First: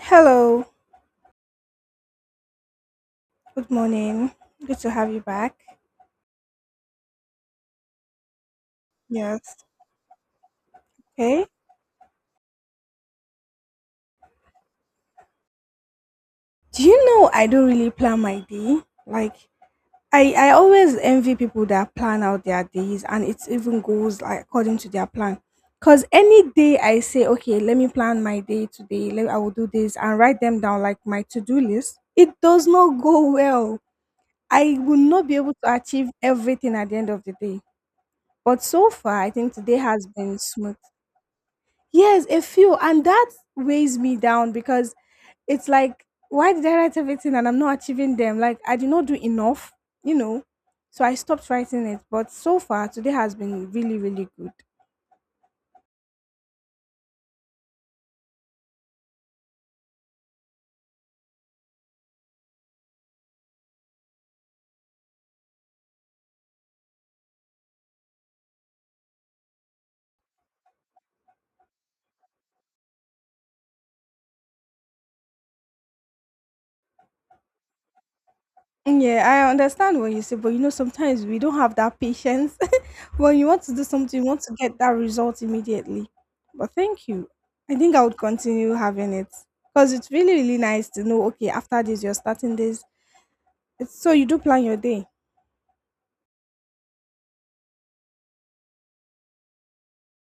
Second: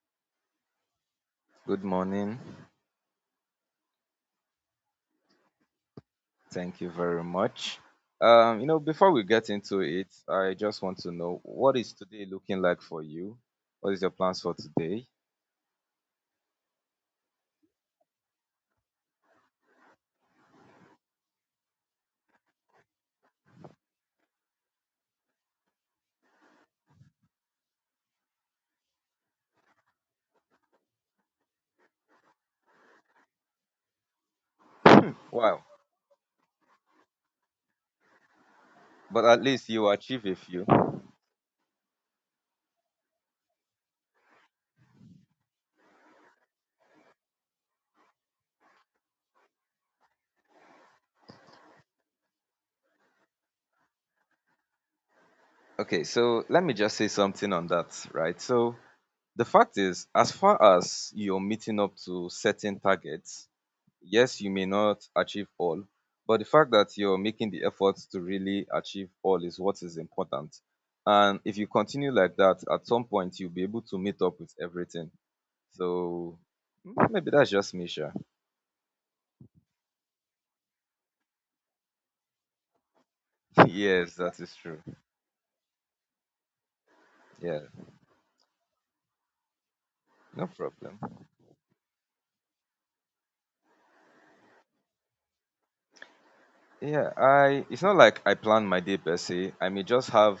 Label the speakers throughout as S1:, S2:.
S1: Hello,
S2: Good morning.
S1: good morning. Good to have you back.
S2: Thank you very much. Before we get
S1: Yes.
S2: into it, I just want to know,
S1: Okay.
S2: what is today looking like for you? What is your plans for today?
S1: Do you know I don't really plan my day? Like I always envy people that plan out their days and it even goes like according to their plan. Cause any day I say, okay, let me plan my day today. I will do this and write them down like my to-do list. It does not go well. I will not be able
S2: Wow,
S1: to achieve everything at the end of the day. But so far,
S2: but
S1: I
S2: at
S1: think
S2: least
S1: today
S2: you
S1: has
S2: achieve a
S1: been
S2: few.
S1: smooth. Yes, a few. And that weighs me down because it's like, why did I write everything and I'm not achieving them? Like, I did not do enough, you know? So I stopped writing it. But so far, today has been really, really good.
S2: Okay, so let me just say something on that, right? So the fact is, as far as you're meeting up to certain targets, yes, you may not achieve all, but the fact that you're making the efforts to really achieve all is what is important. And if you continue like that, at some point you'll be able to meet up with everything. So maybe that's just me, sure.
S1: Yeah, I understand what you say, but sometimes we don't have that patience. When you want to do
S2: Yes,
S1: something, you
S2: that
S1: want to
S2: is
S1: get
S2: true.
S1: that result immediately. But thank you.
S2: Yeah,
S1: I think I would continue having it because it's really,
S2: no
S1: really nice
S2: problem.
S1: to know, okay, after this, you're starting this. So you do plan your day.
S2: Yeah, I it's not like I plan my day per se. I may just have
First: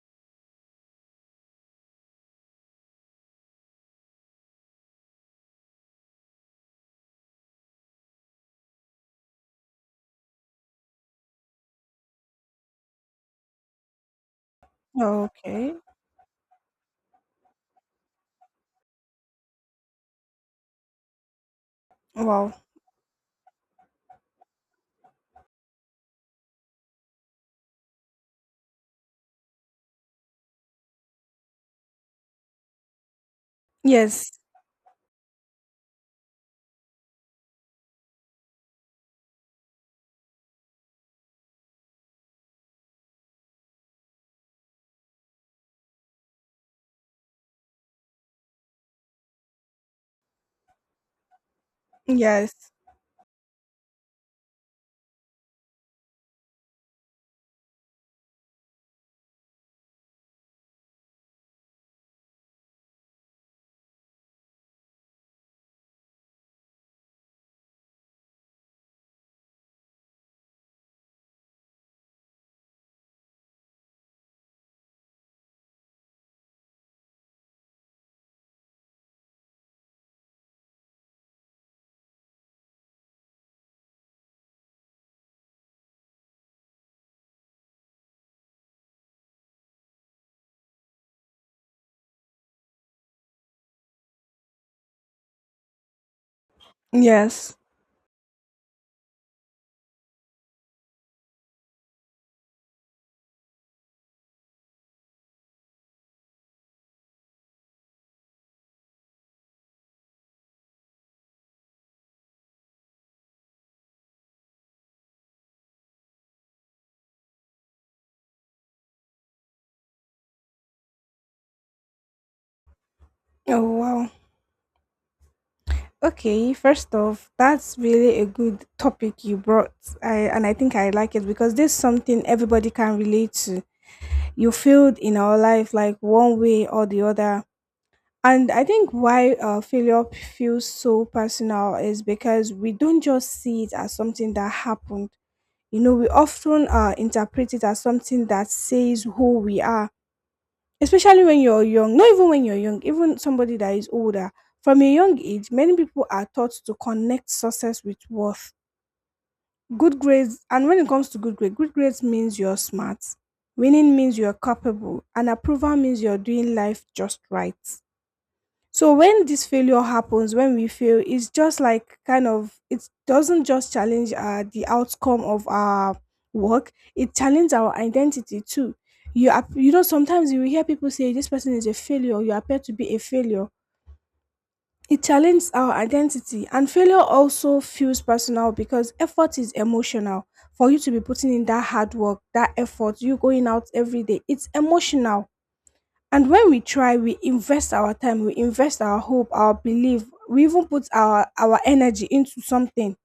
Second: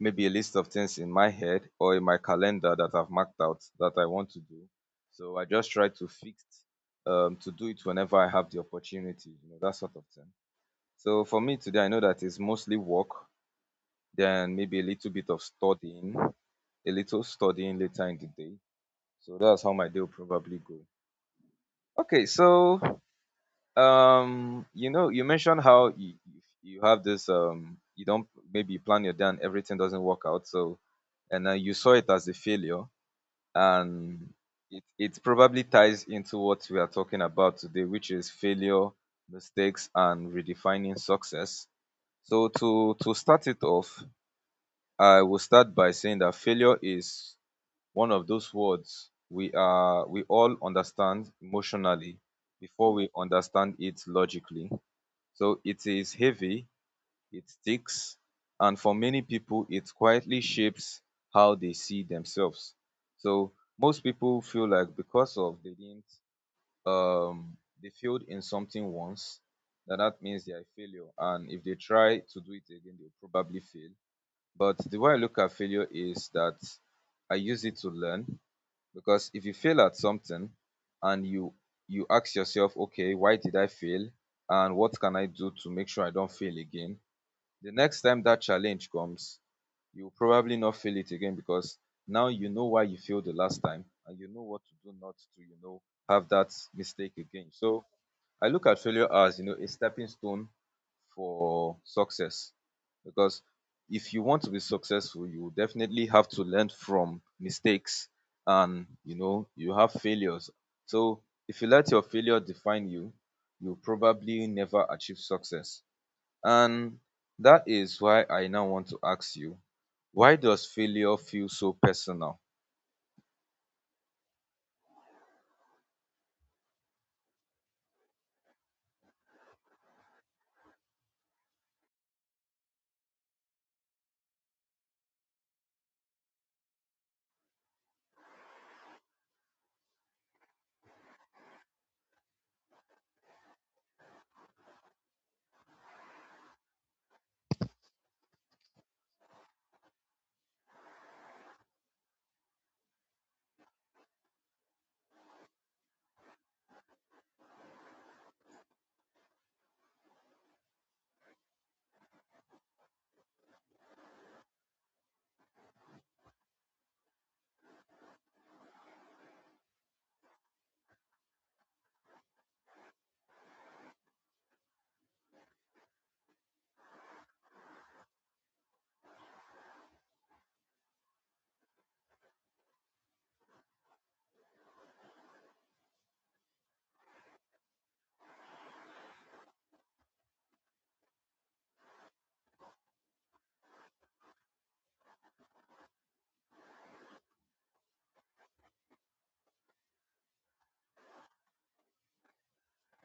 S2: maybe a list of things in my head or in my calendar that I've marked out that I want to do. So I just try to fix to do it whenever I have the opportunity, you know, that sort of thing. So for me today, I know that it's mostly work, then maybe a little
S1: Oh,
S2: bit of
S1: okay.
S2: studying, a little studying later in the day. So that's how my day will probably go. Okay,
S1: Wow.
S2: so you mentioned how you have this, you don't, maybe you plan your day and everything doesn't work out, so and then you saw it as a failure,
S1: Yes,
S2: and it probably ties into what we are talking about today, which is failure, mistakes, and redefining success. So to start it off, I will start by saying that failure is one of those words we all understand emotionally
S1: yes,
S2: before we understand it logically. So it is heavy, it sticks, and for many people, it quietly shapes how they see themselves. So most people feel like, because of they didn't, they failed in something once, that means they are a failure. And if they try to do it again, they'll probably fail. But the way I look at failure is that I use it to learn, because if you fail at something and you ask yourself, okay, why did I fail and what can I do to make sure I don't fail again? The next time that challenge comes, you'll probably not fail it again, because now you know why you failed the last time and you know what to do not to, have that mistake again.
S1: yes.
S2: So I look at failure as, a stepping stone for success, because if you want to be successful, you definitely have to learn from mistakes, and you have failures. So if you let your failure define you, you probably never achieve success. And that is why I now want to ask you, why does failure feel so personal?
S1: Oh, wow. Okay, first off, that's really a good topic you brought. I and I think I like it because this is something everybody can relate to. You failed in our life like one way or the other. And I think why failure feels so personal is because we don't just see it as something that happened. You know, we often interpret it as something that says who we are. Especially when you're young, not even when you're young, even somebody that is older. From a young age, many people are taught to connect success with worth. Good grades, and when it comes to good grades means you're smart. Winning means you're capable, and approval means you're doing life just right. So when this failure happens, when we fail, it's just like kind of it doesn't just challenge the outcome of our work; it challenges our identity too. You are, you know, sometimes you will hear people say this person is a failure. You appear to be a failure. It challenges our identity, and failure also feels personal because effort is emotional. For you to be putting in that hard work, that effort, you going out every day, it's emotional, and when we try, we invest our time, we invest our hope, our belief, we even put our energy into something.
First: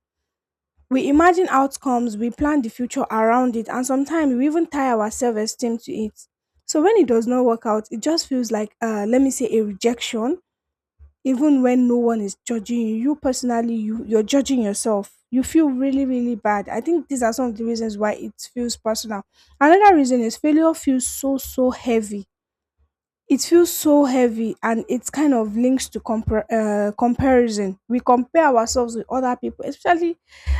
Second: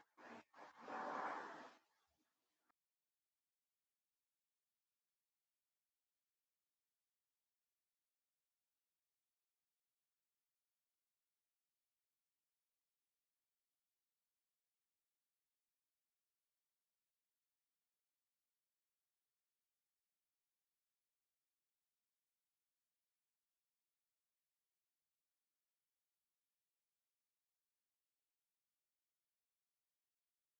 S1: We imagine outcomes, we plan the future around it, and sometimes we even tie our self esteem to it. So when it does not work out, it just feels like, let me say, a rejection. Even when no one is judging you, you personally, you're judging yourself. You feel really, really bad. I think these are some of the reasons why it feels personal. Another reason is failure feels so, so heavy, it feels so heavy and it's kind of links to comparison. We compare ourselves with other people, especially,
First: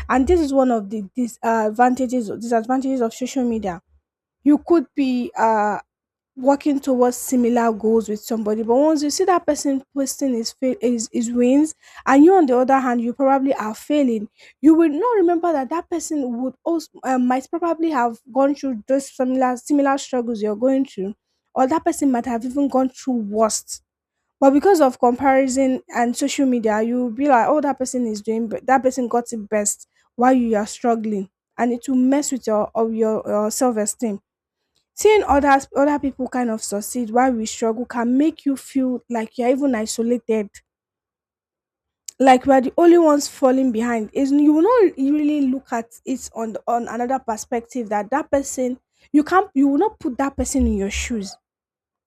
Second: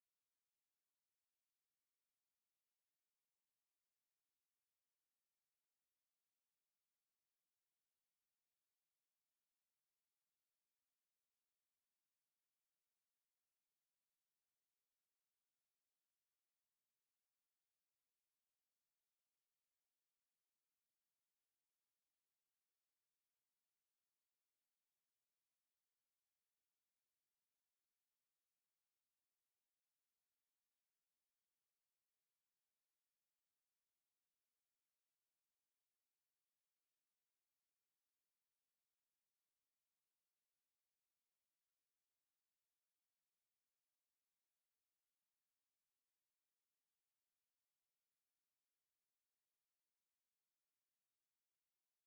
S1: and this is one of the disadvantages of social media. You could be working towards similar goals with somebody, but once you see that person posting his, fail, his wins and you on the other hand you probably are failing, you will not remember that that person would also might probably have gone through those similar struggles you're going through, or that person might have even gone through worst. But because of comparison and social media you'll be like, oh, that person is doing, but that person got it best while you are struggling, and it will mess with your self-esteem. Seeing other people kind of succeed while we struggle can make you feel like you're even isolated. Like we are the only ones falling behind. Is you will not really look at it on another perspective that that person, you will not put that person in your shoes.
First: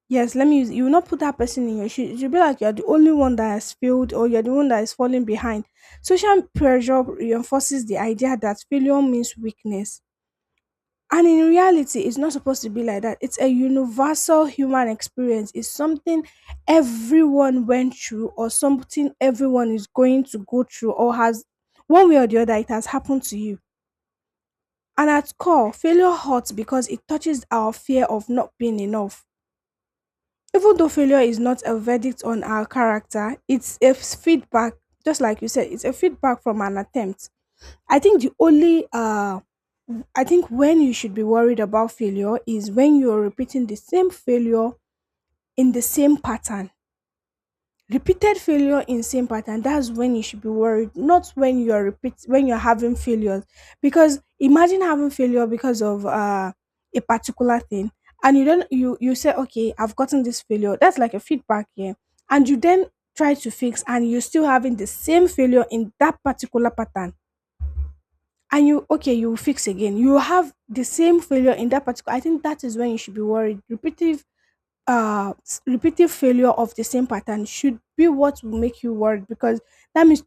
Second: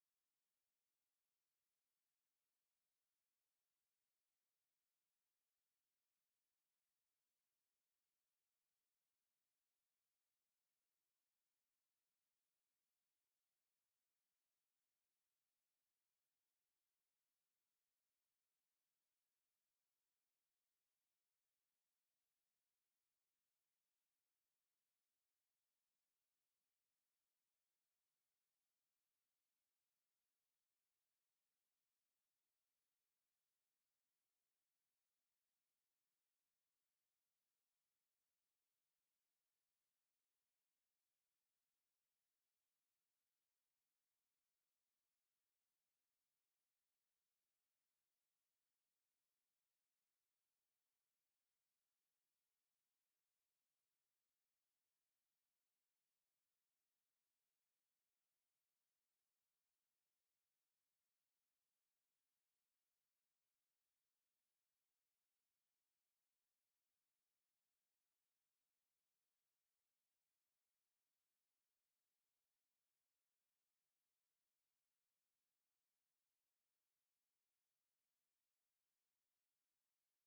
S1: Yes, let me use you will not put that person in your shoes. You'll be like you're the only one that has failed or you're the one that is falling behind. Social pressure reinforces the idea that failure means weakness, and in reality, it's not supposed to be like that. It's a universal human experience. It's something everyone went through, or something everyone is going to go through, or has one way or the other, it has happened to you. And at core, failure hurts because it touches our fear of not being enough. Even though failure is not a verdict on our character, it's a feedback, just like you said, it's a feedback from an attempt. I think the only uh I think when you should be worried about failure is when you're repeating the same failure in the same pattern. Repeated failure in same pattern, that's when you should be worried, not when you're repeat when you're having failures. Because imagine having failure because of a particular thing and you don't you you say, okay, I've gotten this failure. That's like a feedback here. And you then try to fix and you're still having the same failure in that particular pattern, and you will fix again, you will have the same failure in that particular. I think that is when you should be worried. Repetitive failure of the same pattern should be what will make you worried, because that means,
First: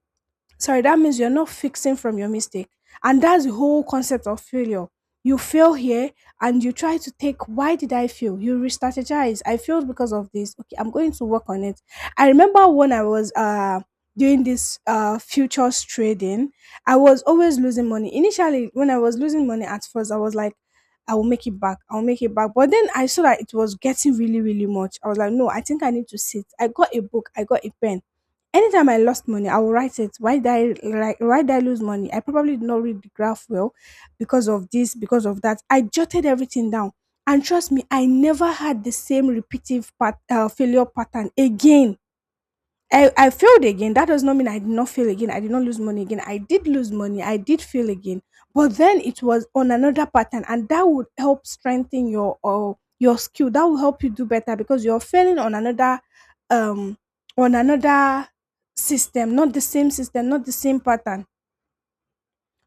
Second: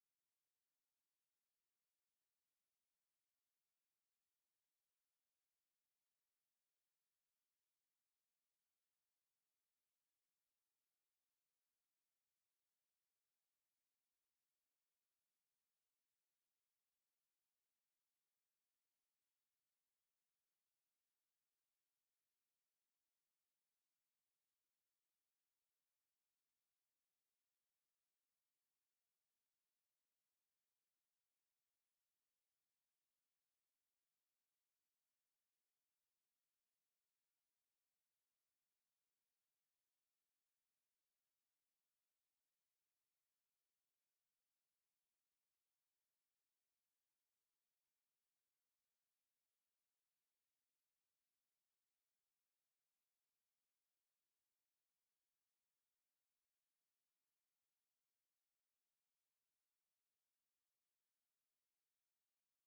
S1: sorry, that means you're not fixing from your mistake, and that's the whole concept of failure. You fail here and you try to take why did I fail, you re-strategize, I failed because of this, okay, I'm going to work on it. I remember when I was doing this futures trading. I was always losing money initially. When I was losing money at first, I was like I'll make it back. But then I saw that it was getting really, really much. I was like, no, I think I need to sit. I got a book, I got a pen. Anytime I lost money, I will write it. Why did I, like, why did I lose money? I probably did not read the graph well because of this, because of that. I jotted everything down. And trust me, I never had the same repetitive failure pattern again. I failed again. That does not mean I did not fail again. I did not lose money again. I did lose money. I did fail again. But then it was on another pattern, and that would help strengthen your skill. That will help you do better because you're failing on um another system, not the same system, not the same pattern.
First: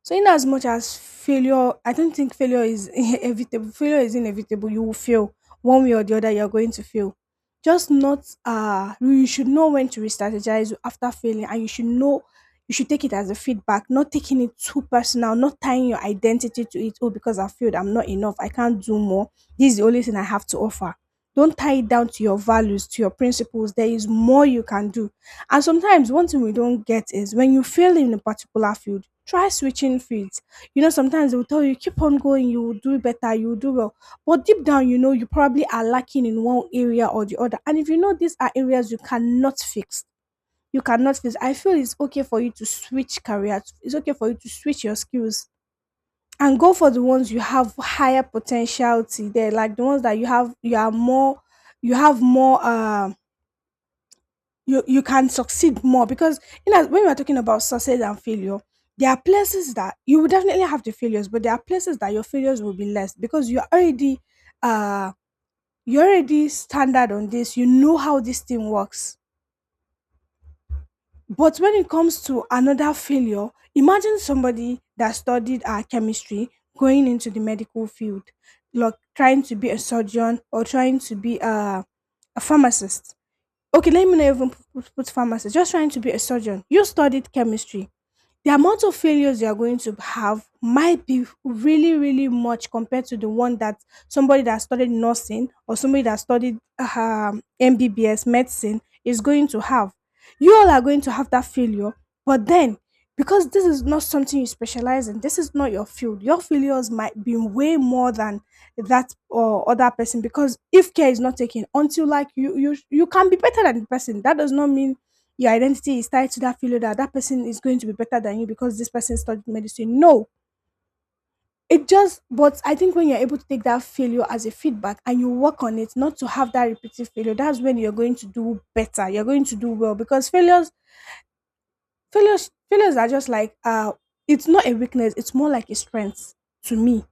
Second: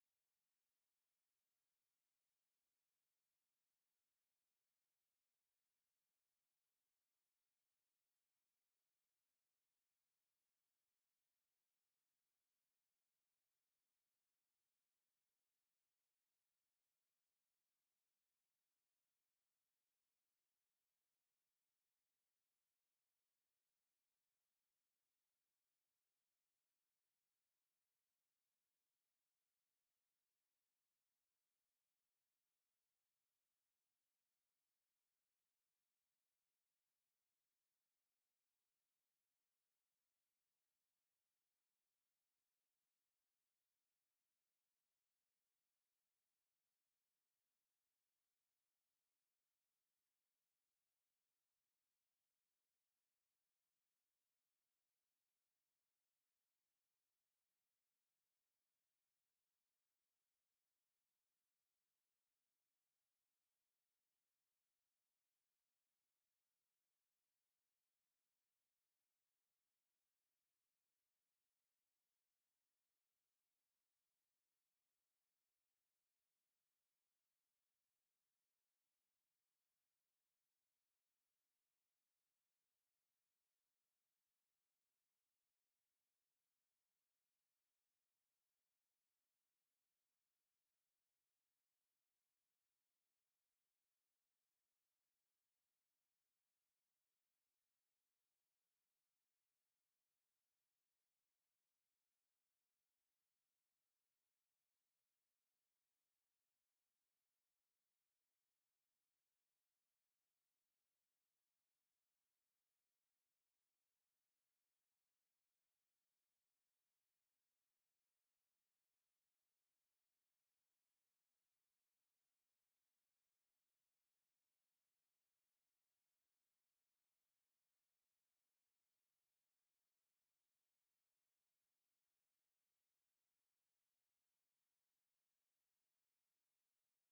S1: So, in as much as failure, I don't think failure is inevitable. Failure is inevitable. You will fail one way or the other. You're going to fail. Just not. You should know when to re-strategize after failing, and you should know. You should take it as a feedback, not taking it too personal, not tying your identity to it. Oh, because I failed, I'm not enough. I can't do more. This is the only thing I have to offer. Don't tie it down to your values, to your principles. There is more you can do, and sometimes one thing we don't get is when you fail in a particular field, try switching fields. Sometimes they will tell you, keep on going, you will do better, you will do well. But deep down, you probably are lacking in one area or the other. And if you know these are areas you cannot fix, I feel it's okay for you to switch careers, it's okay for you to switch your skills and go for the ones you have higher potentiality there, like the ones that you have, you are more, you have more, you can succeed more because when we are talking about success and failure, there are places that you will definitely have the failures, but there are places that your failures will be less because uh you're already standard on this, you know how this thing works. But when it comes to another failure, imagine somebody that studied chemistry going into the medical field, like trying to be a surgeon or trying to be a pharmacist. Okay, let me not even put pharmacist. Just trying to be a surgeon. You studied chemistry. The amount of failures you are going to have might be really really much compared to the one that somebody that studied nursing or somebody that studied MBBS medicine is going to have. You all are going to have that failure, but then because this is not something you specialize in, this is not your field, your failures might be way more than that or other person. Because if care is not taken, until like you can be better than the person, that does not mean your identity is tied to that feeling that that person is going to be better than you because this person studied medicine. No, it just, but I think when you're able to take that failure as a feedback and you work on it, not to have that repeated failure, that's when you're going to do better. You're going to do well because failures are just like, it's not a weakness, it's more like a strength to me.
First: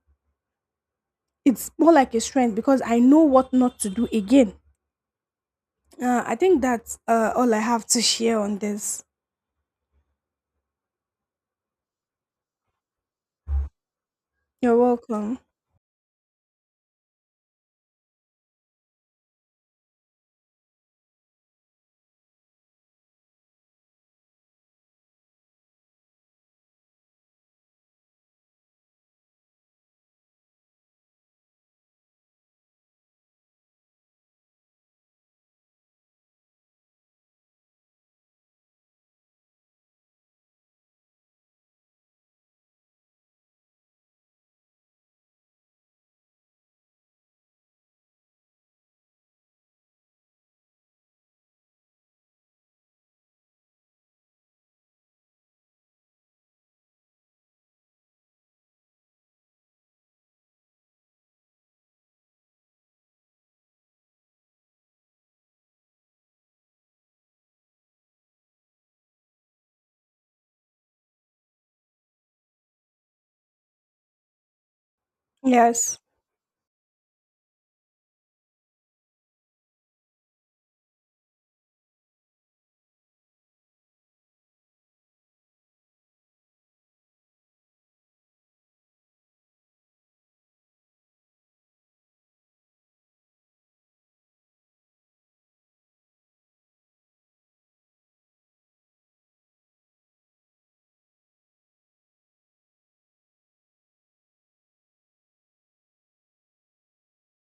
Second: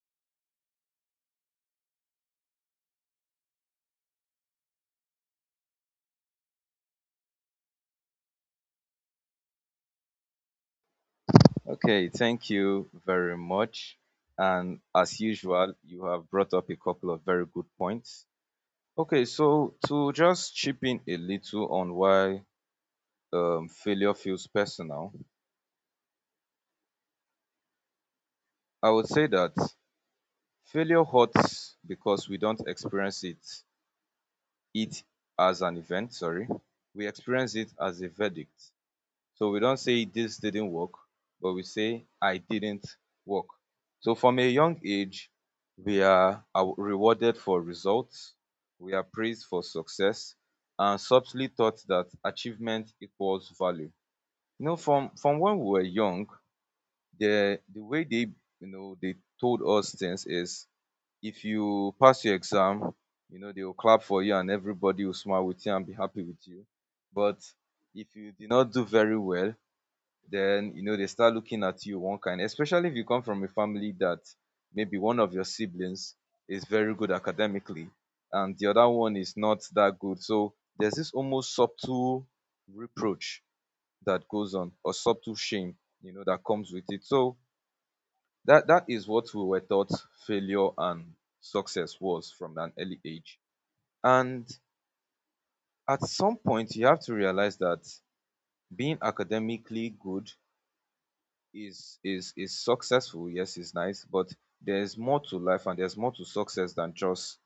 S1: It's more like a strength because I know what not to do again. I think that's all I have to share on this.
S2: Okay, thank you very much.
S1: You're
S2: And as
S1: welcome.
S2: usual, you have brought up a couple of very good points. Okay, so to just chip in a little on why failure feels personal, I would say that failure hurts because we don't experience it as an event, sorry. We experience it as a verdict. So we don't say this didn't work, but we say I didn't work. So from a young age, we are rewarded for results, we are praised for success, and subtly taught that achievement equals value. You know, from when we were young, the way they you know they told us things is, if you pass your exam, you know they will clap for you and everybody will smile with you and be happy with you. But if you did not do very well, then you know they start looking at you one kind, especially if you come from a family that maybe one of your
S1: Yes.
S2: siblings is very good academically and the other one is not that good. So there's this almost subtle reproach that goes on, or subtle shame, you know, that comes with it. So that is what we were taught. Failure and success was from an early age, and at some point you have to realize that being academically good is successful. Yes, it's nice, but there's more to life and there's more to success than just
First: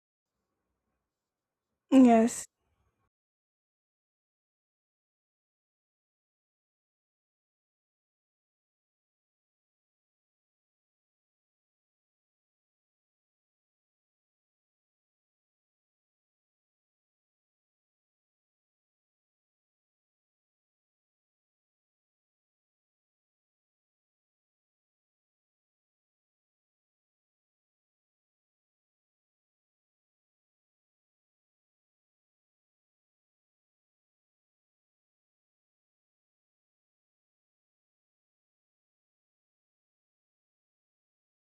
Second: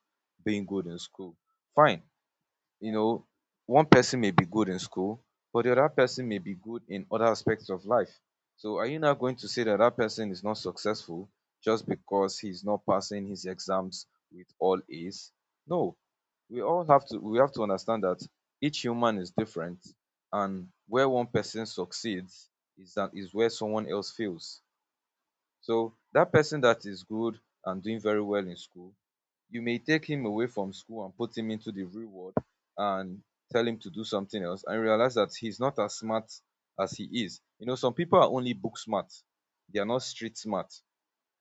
S2: being good in school. Fine.
S1: Yes.
S2: You know, one person may be good in school, but the other person may be good in other aspects of life. So are you now going to say that that person is not successful just because he's not passing his exams with all A's? No, we have to understand that each human is different, and where one person succeeds is that is where someone else fails. So that person that is good and doing very well in school, you may take him away from school and put him into the real world and tell him to do something else and realize that he's not as smart as he is. You know, some people are only book smart. They are not street smart.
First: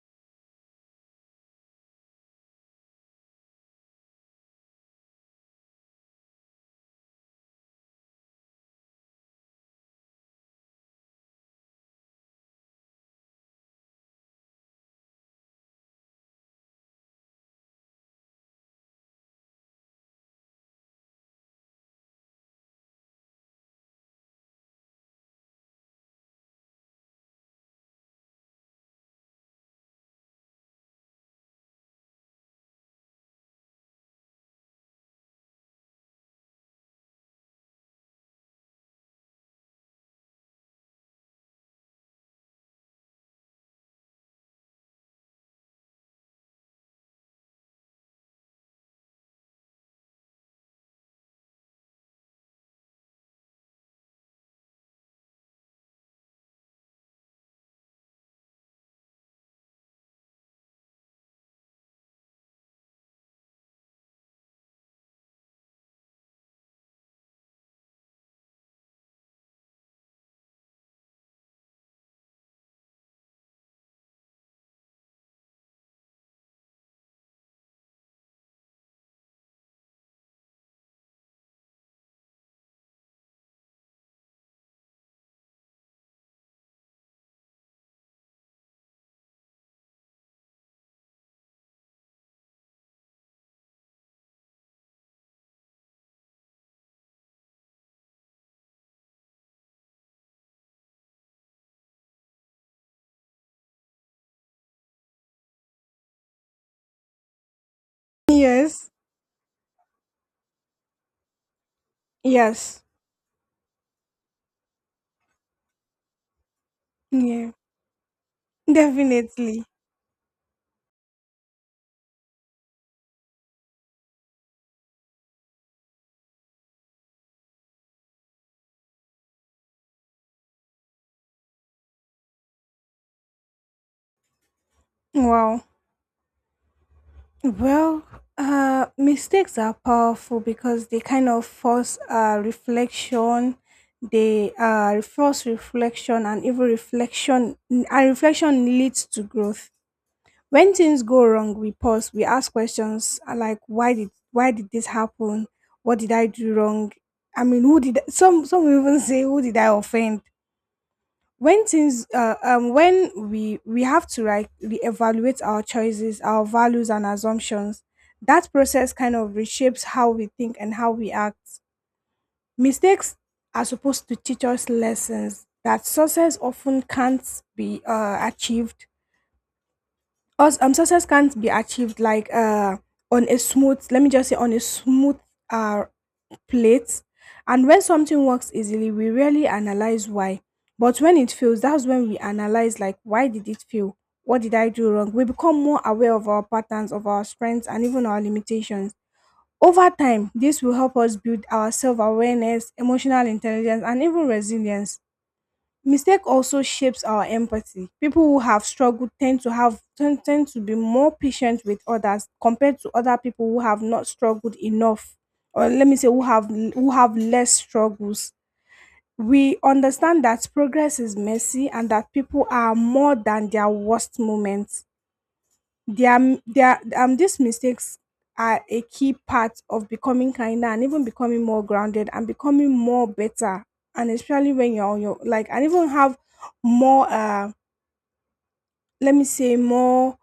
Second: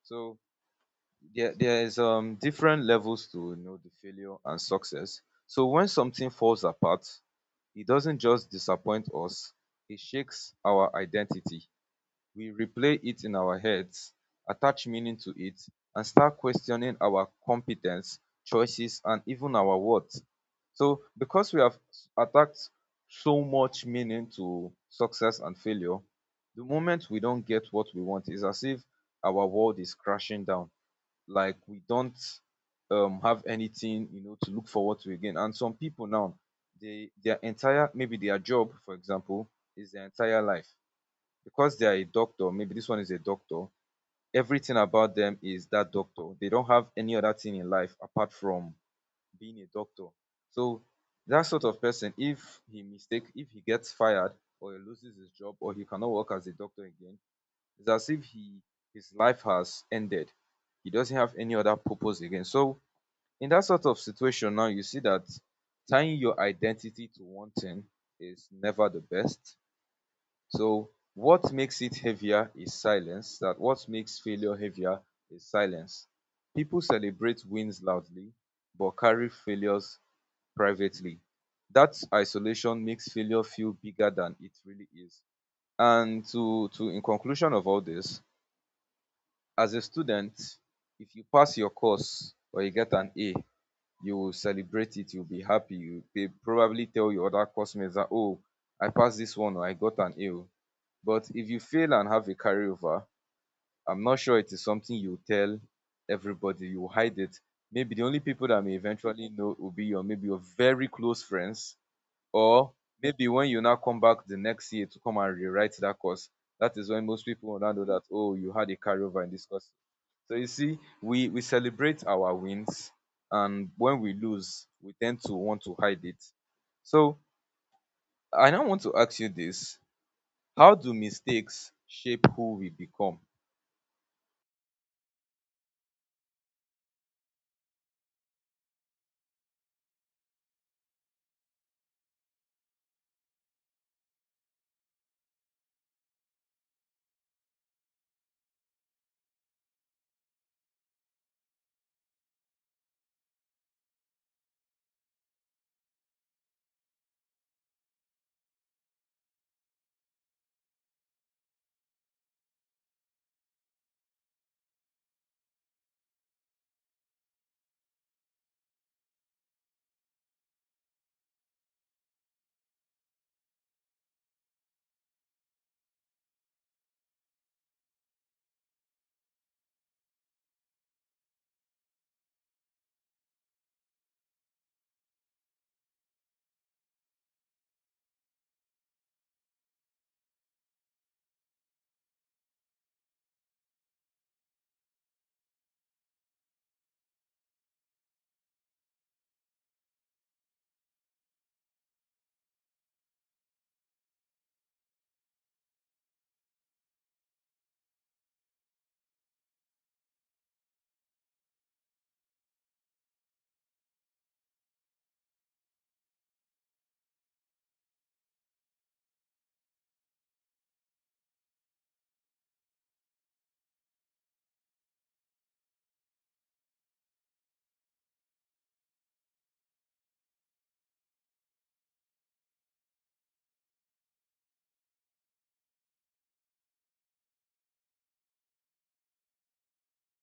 S2: So there's different levels to, the failure and success. So when something falls apart, he doesn't just disappoint us, he shakes our identity. We replay it in our heads, attach meaning to it, and start questioning our competence, choices, and even our worth. So because we have attached so much meaning to success and failure, the moment we don't get what we want, it's as if our world is crashing down, like we don't, have anything, to look forward to again. And some people now, they their entire, maybe their job, for example, is their entire life, because they are a doctor. Maybe this one is a doctor, everything about them is that doctor. They don't have any other thing in life apart from being a doctor. So that sort of person, if he gets fired or he loses his job or he cannot work as a doctor again, it's as if he his life has ended. He doesn't have any other purpose again. So in that sort of situation now, you see that tying your identity to one thing is never the best. So what makes it heavier is silence. That what makes failure heavier is silence. People celebrate wins loudly, but carry failures privately. That isolation makes failure feel bigger than it really is. And to in conclusion of all this, as a student, if you pass your course or you get an A, you will celebrate it, you'll be happy. You they probably tell your other classmates that, oh, I passed this one or I got an A. Oh." But if you fail and have a carryover, I'm not sure it is something you tell everybody. You hide it. Maybe the only people that may
S1: Yes.
S2: eventually know will be your, maybe your very close friends. Or
S1: Yes.
S2: maybe when you now come back the next year to come and rewrite that course, that is when most people
S1: Yeah.
S2: will now know that, oh, you had a carryover in this
S1: Definitely.
S2: course. So you see, we celebrate our wins, and when we lose we tend to want to hide it. So I now want to ask you this: how do mistakes shape who we become?
S1: Wow. Well, mistakes are powerful because they kind of force reflection, they force reflection and even reflection and reflection leads to growth. When things go wrong, we pause, we ask questions like why did this happen? What did I do wrong? I mean, some even say who did I offend? When things when we have to like reevaluate our choices, our values and assumptions, that process kind of reshapes how we think and how we act. Mistakes are supposed to teach us lessons that success often can't be achieved us success can't be achieved like on a smooth let me just say on a smooth uh plate. And when something works easily, we rarely analyze why, but when it fails, that's when we analyze like why did it fail, what did I do wrong. We become more aware of our patterns, of our strengths and even our limitations. Over time this will help us build our self-awareness, emotional intelligence and even resilience. Mistake also shapes our empathy. People who have struggled tend to tend to be more patient with others compared to other people who have not struggled enough, or let me say who have less struggles. We understand that progress is messy and that people are more than their worst moments. Their, m- their these mistakes are a key part of becoming kinder and even becoming more grounded and becoming more better, and especially when you're on your like and even have more let me say more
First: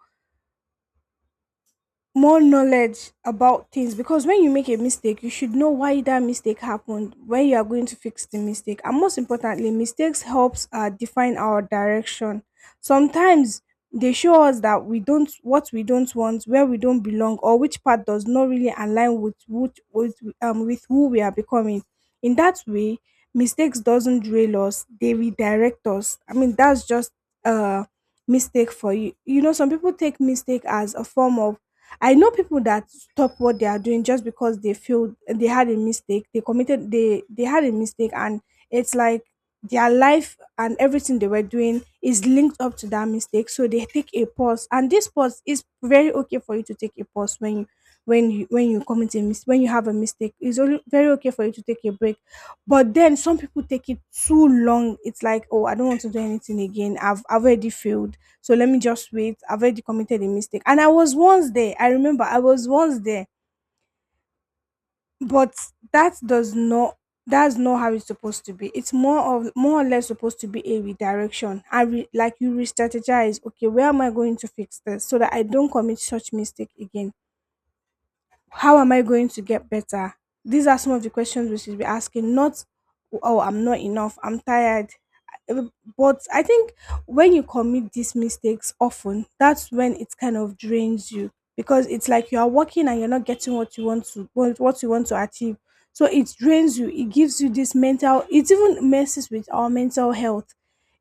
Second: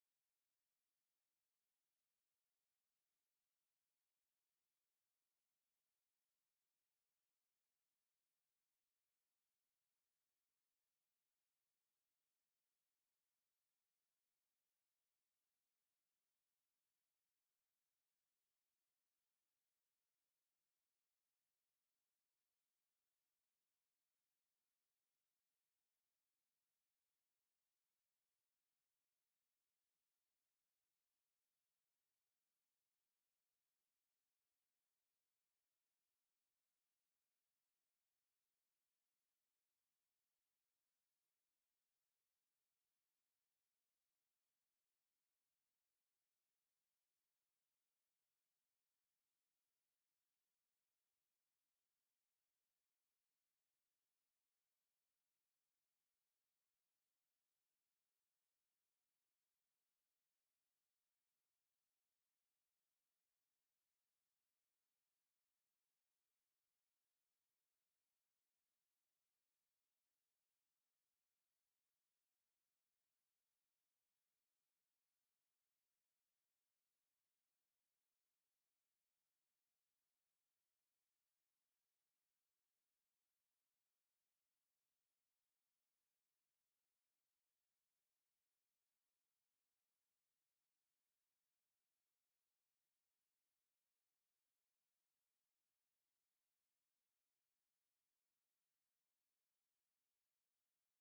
S1: more knowledge about things, because when you make a mistake you should know why that mistake happened, where you are going to fix the mistake. And most importantly, mistakes helps define our direction. Sometimes they show us that we don't what we don't want, where we don't belong, or which part does not really align with with who we are becoming. In that way mistakes doesn't drill us, they redirect us. I mean, that's just uh mistake for you you know Some people take mistake as a form of. I know people that stop what they are doing just because they feel they had a mistake. They committed they had a mistake, and it's like their life and everything they were doing is linked up to that mistake. So they take a pause. And this pause is very okay for you to take a pause when you when you when you when you have a mistake. It's only very okay for you to take a break. But then some people take it too long. It's like, oh, I don't want to do anything again. I've already failed, so let me just wait. I've already committed a mistake and I was once there. I remember I was once there. But that does not that's not how it's supposed to be. It's more of more or less supposed to be a redirection. Like you re-strategize, okay, where am I going to fix this so that I don't commit such mistake again, how am I going to get better? These are some of the questions we should be asking, not, oh, I'm not enough, I'm tired. Uh, But I think when you commit these mistakes often, that's when it kind of drains you, because it's like you are working and you're not getting what you want to achieve. So it drains you. It gives you this mental. It even messes with our mental health.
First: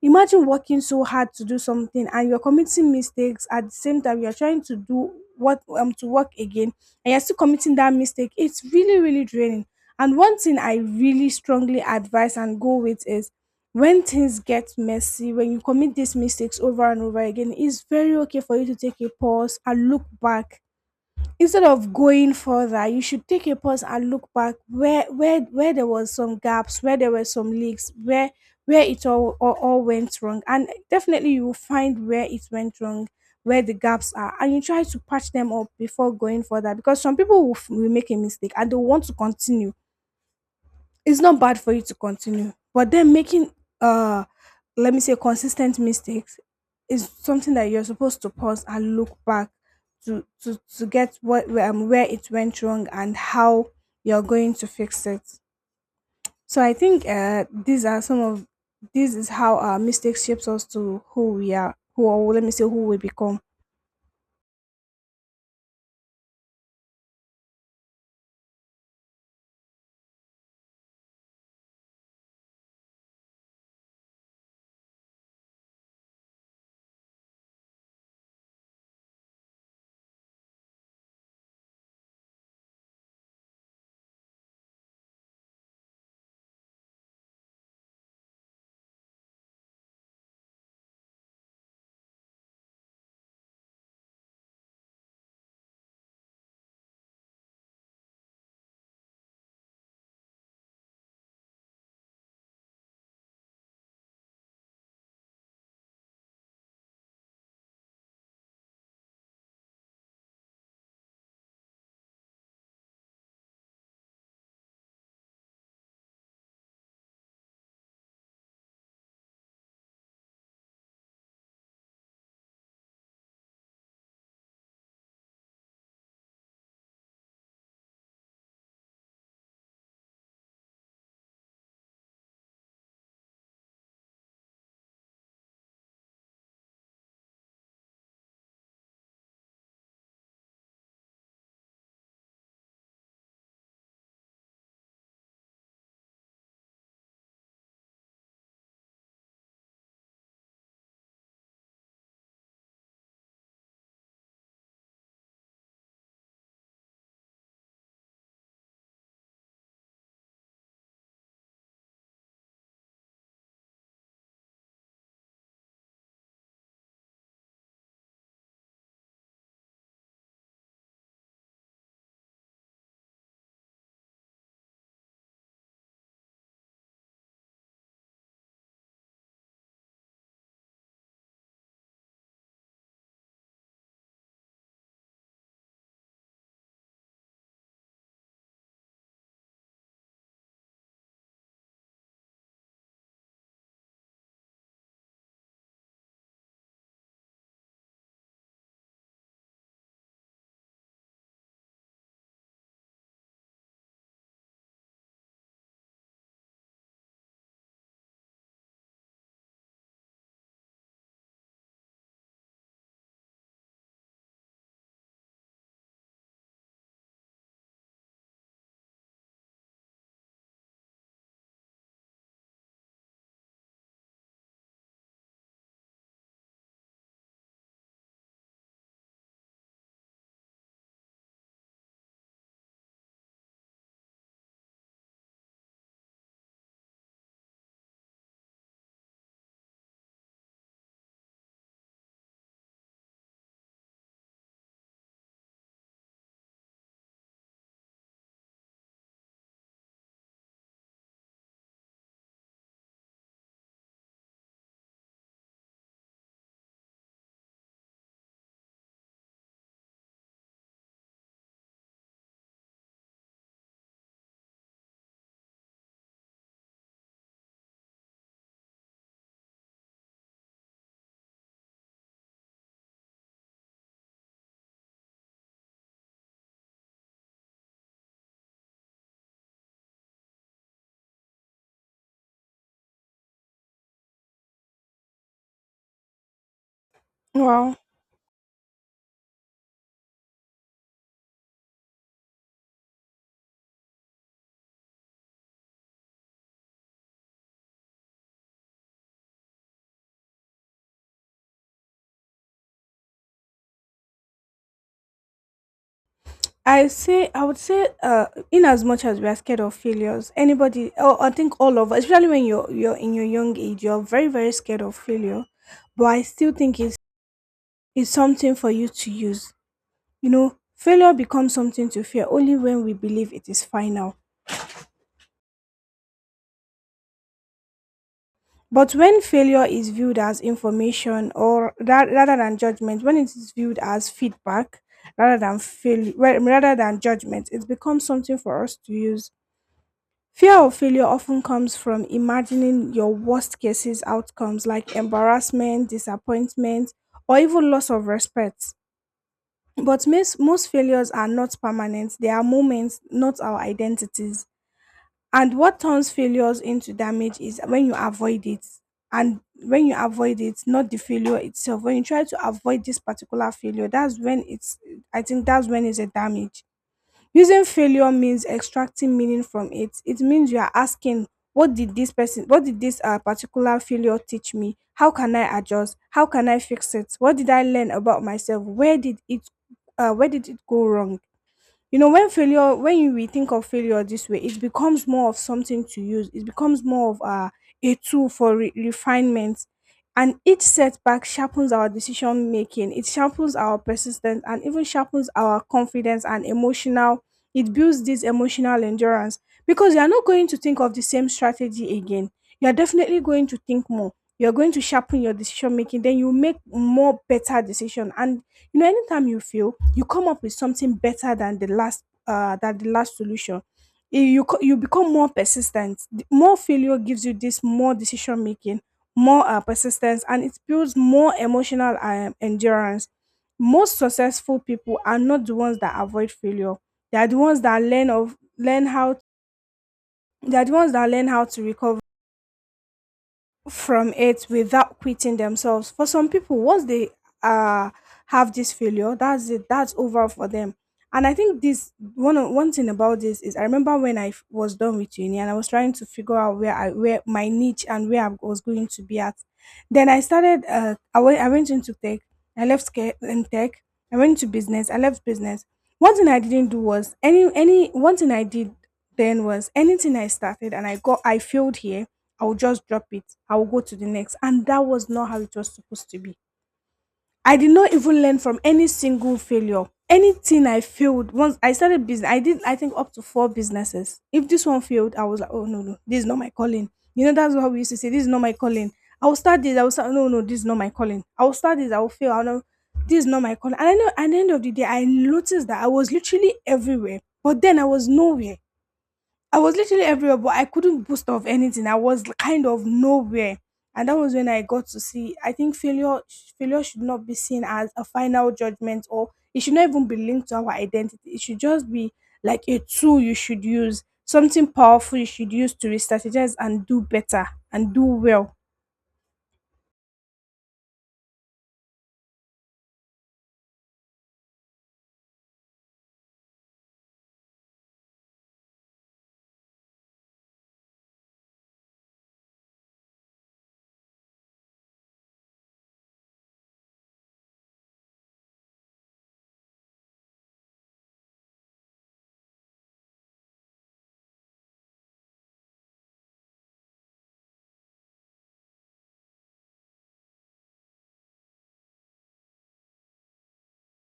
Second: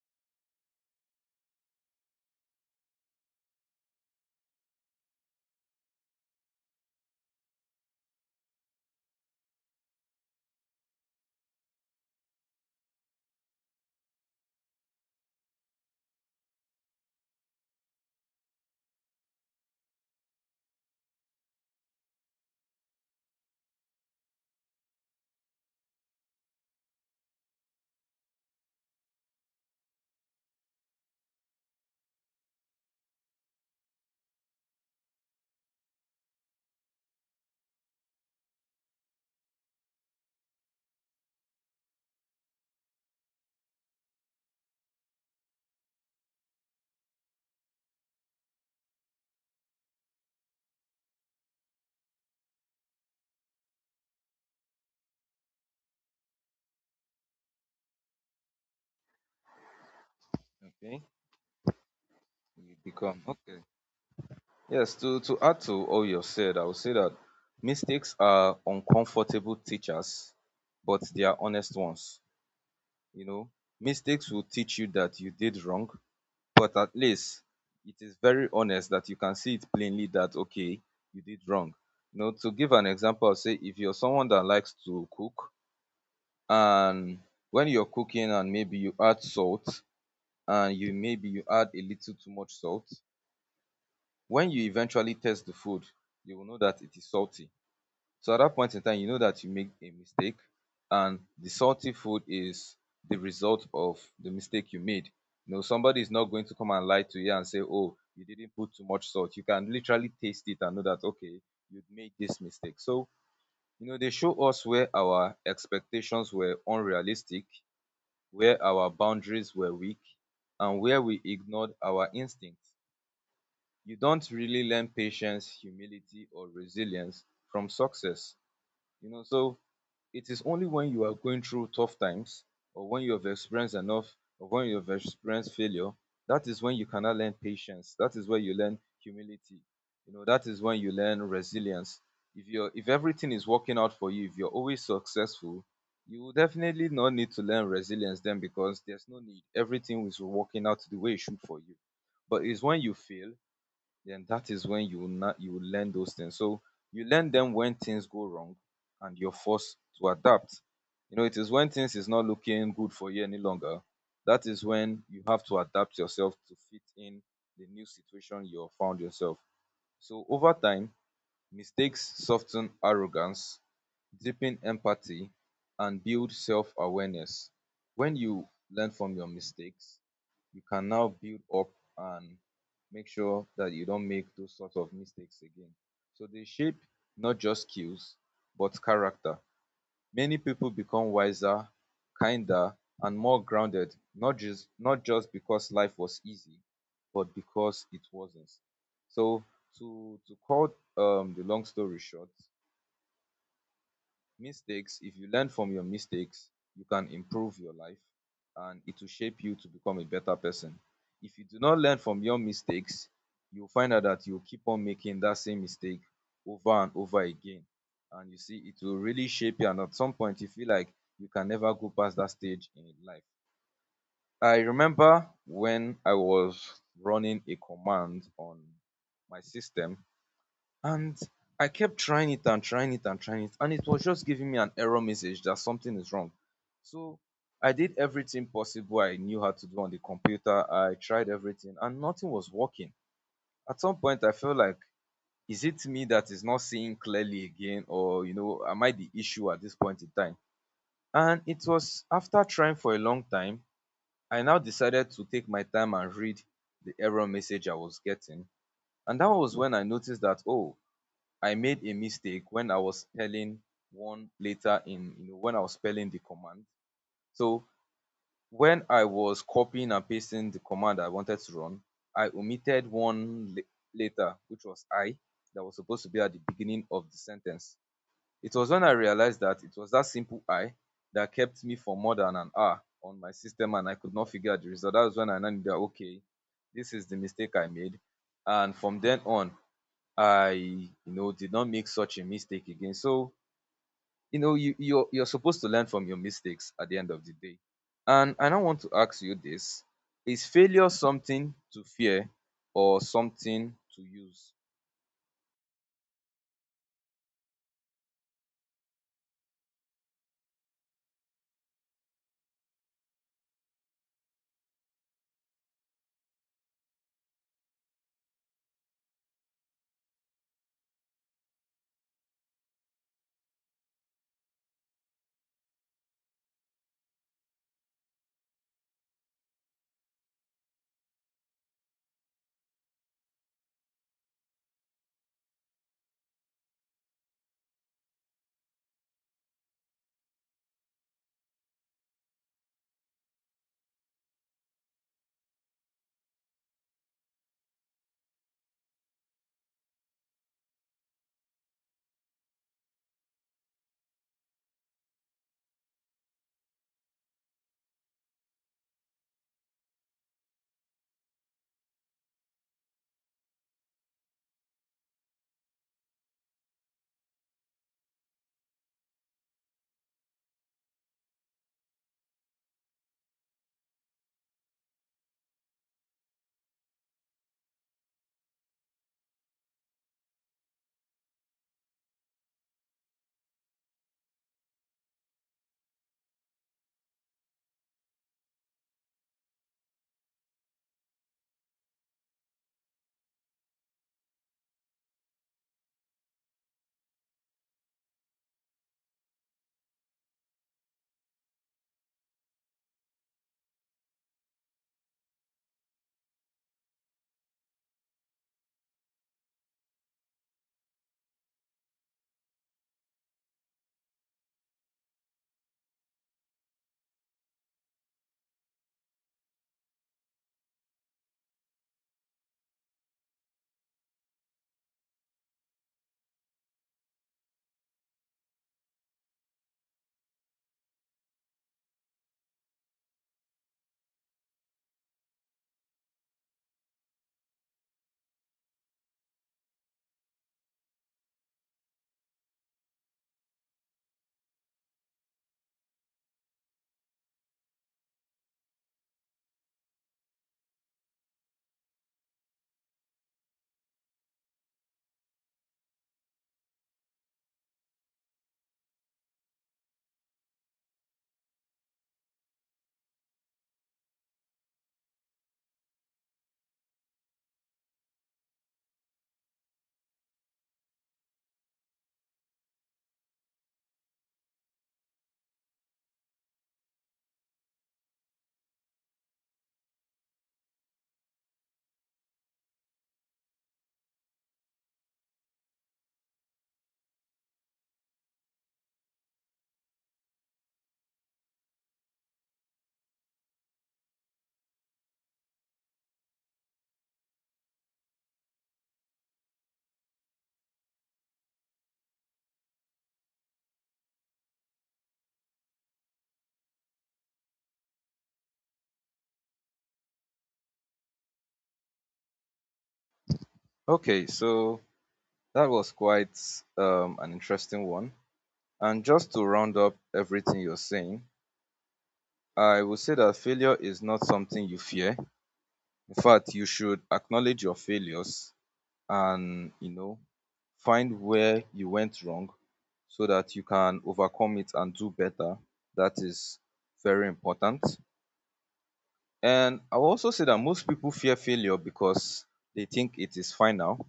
S1: Imagine working so hard to do something and you're committing mistakes at the same time. You're trying to do what to work again, and you're still committing that mistake, it's really, really draining. And one thing I really strongly advise and go with is, when things get messy, when you commit these mistakes over and over again, it's very okay for you to take a pause and look back. Instead of going further you should take a pause and look back, where there was some gaps, where there were some leaks, where it all went wrong. And definitely you will find where it went wrong, where the gaps are, and you try to patch them up before going further, because some people will make a mistake and they will want to continue. It's not bad for you to continue, but then making uh let me say consistent mistakes is something that you're supposed to pause and look back to get where it went wrong and how you're going to fix it. So I think these are some of this is how our mistakes shapes us to
S2: Okay,
S1: who we are, who or let me say
S2: you
S1: who we
S2: become
S1: become.
S2: okay. Yes, to add to all you said, I would say that mistakes are uncomfortable teachers, but they are honest ones. You know, mistakes will teach you that you did wrong, but at least it is very honest that you can see it plainly that, okay, you did wrong. You know, to give an example, I'll say if you're someone that likes to cook, and when you're cooking and maybe you add salt, and you maybe you add a little too much salt. When you eventually taste the food, you will know that it is salty. So at that point in time, you know that you made a mistake, and the salty food is the result of the mistake you made. You know, somebody is not going to come and lie to you and say, oh, you didn't put too much salt. You can literally taste it and know that, okay, you made this mistake. So, you know, they show us where our expectations were unrealistic, where our boundaries were weak, and where we ignored our instincts. You don't really learn patience, humility, or resilience from success. You know, so it is only when you are going through tough times, or when you have experienced enough, or when you have experienced failure, that is when you cannot learn patience. That is where you learn humility. You know, that is when you learn resilience. If everything is working out for you, if you're always successful, you will definitely not need to learn resilience then, because there's no need. Everything is working out the way it should for you. But it's when you fail then that is when you will not you will learn those things. So you learn them when things go wrong and you're forced to adapt. You know, it is when things is not looking good for you any longer. That is when you have to adapt yourself to fit in the new situation you have found yourself. So over time, mistakes soften arrogance, deepen empathy, and build self-awareness. When you learn from your mistakes, you can now build up and make sure that you don't make those sorts of mistakes again. So they shape not just skills but character. Many people become wiser, kinder, and more grounded, not just because life was easy, but because it wasn't. So to cut the long story short, mistakes, if you learn from your mistakes, you can improve your life, and it will shape you to become a better person. If you do not learn from your mistakes, you'll find out that you'll keep on making that same mistake over and over again. And you see, it will really shape you, and at some point you feel like you can never go past that stage in life. I remember when I was running a command on my system, and I kept trying it and trying it and trying it, and it was just giving me an error message that something is wrong. So I did everything possible I knew how to do on the computer. I tried everything, and nothing was working. At some point, I felt like, is it me that is not seeing clearly again, or you know, am I the issue at this point in time? And it was after trying for a long time, I now decided to take my time and read the error message I was getting. And that was when I noticed that, oh, I made a mistake when I was telling one later in, you know, when I was spelling the command. So when I was copying and pasting the command I wanted to run, I omitted later, which was I, that was supposed to be at the beginning of the sentence. It was when I realized that it was that simple, I, that kept me for more than an hour on my system and I could not figure out the result. That was when I knew that, okay, this is the mistake I
S1: Wow.
S2: made. And from then on, I did not make such a mistake again. So you know, you're supposed to learn from your mistakes at the end of the day. And I now want to ask you this: is failure something to fear or something to use?
S1: I would say in as much as we are scared of failures, anybody or I think all of us, especially when you're in your young age, you're very, very scared of failure. But I still think it's something for you to use. You know, failure becomes something to fear only when we believe it is final. But when failure is viewed as information or rather than judgment, when it is viewed as feedback rather than fail well, rather than judgment, it becomes something for us to use. Fear of failure often comes from imagining your worst cases outcomes like embarrassment, disappointment, or even loss of respect. But most failures are not permanent, they are moments, not our identities. And what turns failures into damage is when you avoid it. And when you avoid it, not the failure itself, when you try to avoid this particular failure, that's when it's, I think that's when it's a damage. Using failure means extracting meaning from it. It means you are asking, what did this particular failure teach me? How can I adjust? How can I fix it? What did I learn about myself? Where did it go wrong? You know, when we think of failure this way, it becomes more of something to use. It becomes more of a tool for refinement. And each setback sharpens our decision making, it sharpens our persistence, and even sharpens our confidence and emotional. It builds this emotional endurance, because you are not going to think of the same strategy again. You are definitely going to think more. You are going to sharpen your decision making. Then you make more better decision, and you know, anytime you fail, you come up with something better than the last solution. You become more persistent. The more failure gives you this more decision making, more persistence, and it builds more emotional endurance. Most successful people are not the ones that avoid failure. They are the ones that learn how they are the ones that learn how to recover from it without quitting themselves. For some people, once they uh have this failure, that's it, that's over for them. And I think this one thing about this is, I remember when I was done with uni and I was trying to figure out where my niche and where I was going to be at. Then I started. I went. I went into tech. I left tech. I went to business. I left business. One thing I didn't do was, any one thing I did then was, anything I started and I failed here, I will just drop it. I will go to the next, and that was not how it was supposed to be. I did not even learn from any single failure. Anything I failed once I started business, I did, I think, up to four businesses. If this one failed, I was like, oh, no no, this is not my calling. You know that's what we used to say. This is not my calling. I will start this. I will start. No no, this is not my calling. I will start this. I will fail. I will know this is not my calling. And I know at the end of the day, I noticed that I was literally everywhere, but then I was nowhere. I was literally everywhere, but I couldn't boast of anything. I was kind of nowhere. And that was when I got to see, I think failure should not be seen as a final judgment, or it should not even be linked to our identity. It should just be like a tool you should use, something powerful you should use to re-strategize and do better and do well.
S2: Okay, so that was quite an interesting one. And just to round up everything you're saying, I would say that failure is not something you fear. In fact, you should acknowledge your failures, and you know, find where you went wrong so that you can overcome it and do better. That is very important. And I will also say that most people fear failure because they think it is final,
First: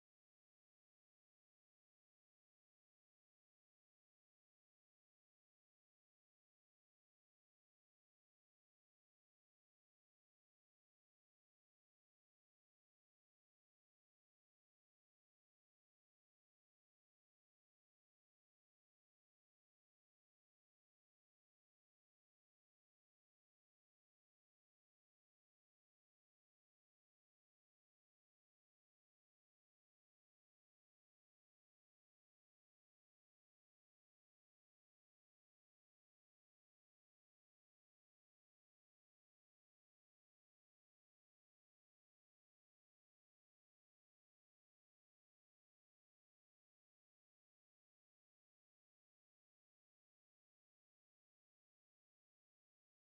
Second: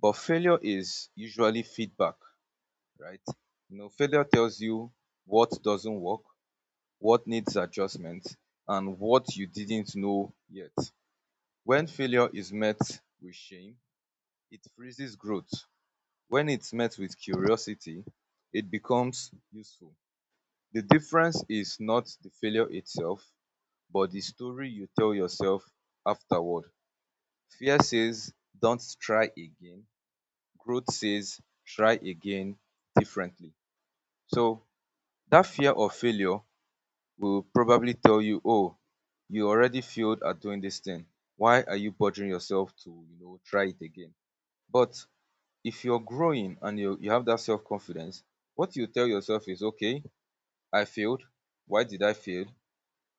S2: but failure is usually feedback, right? You know, failure tells you what doesn't work, what needs adjustment, and what you didn't know yet. When failure is met with shame, it freezes growth. When it's met with curiosity, it becomes useful. The difference is not the failure itself, but the story you tell yourself afterward. Fear says, don't try again. Growth says, try again differently. So that fear of failure will probably tell you, oh, you already failed at doing this thing. Why are you bothering yourself to, you know, try it again? But if you're growing and you have that self confidence, what you tell yourself is, okay, I failed. Why did I fail?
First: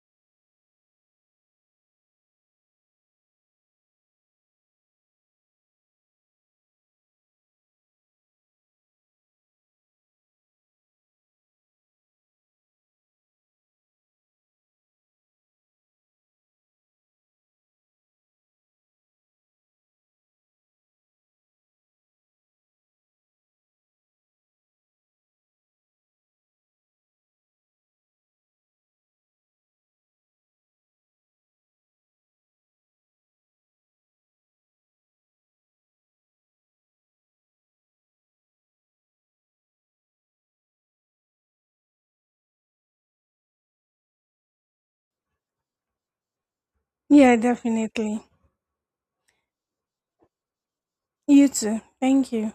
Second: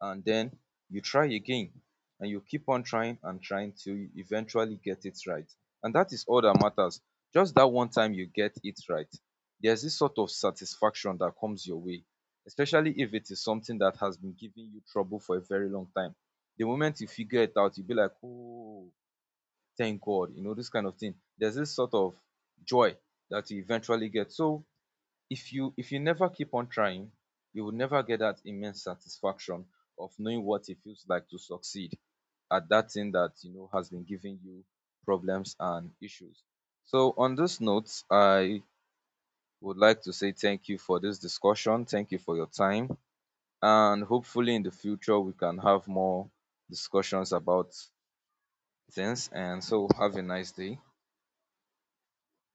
S2: And then you try again, and you keep on trying and trying to eventually get it right. And that is all that matters. Just that one time you get it right. There's this sort of satisfaction that comes your way, especially if it is something that has been giving you trouble for a very long time. The moment you figure it out, you'll be like, oh, thank God, you know, this kind of thing. There's this sort of joy that you eventually get. So if you never keep on trying, you will never get that immense satisfaction of knowing what it feels like to succeed at that thing that you know has been giving you problems and issues. So on this note, I would like to say thank you for this discussion. Thank you for your time. And hopefully in the future we can have more discussions
S1: Yeah,
S2: about
S1: definitely.
S2: things. And so have a nice day.
S1: You too. Thank you.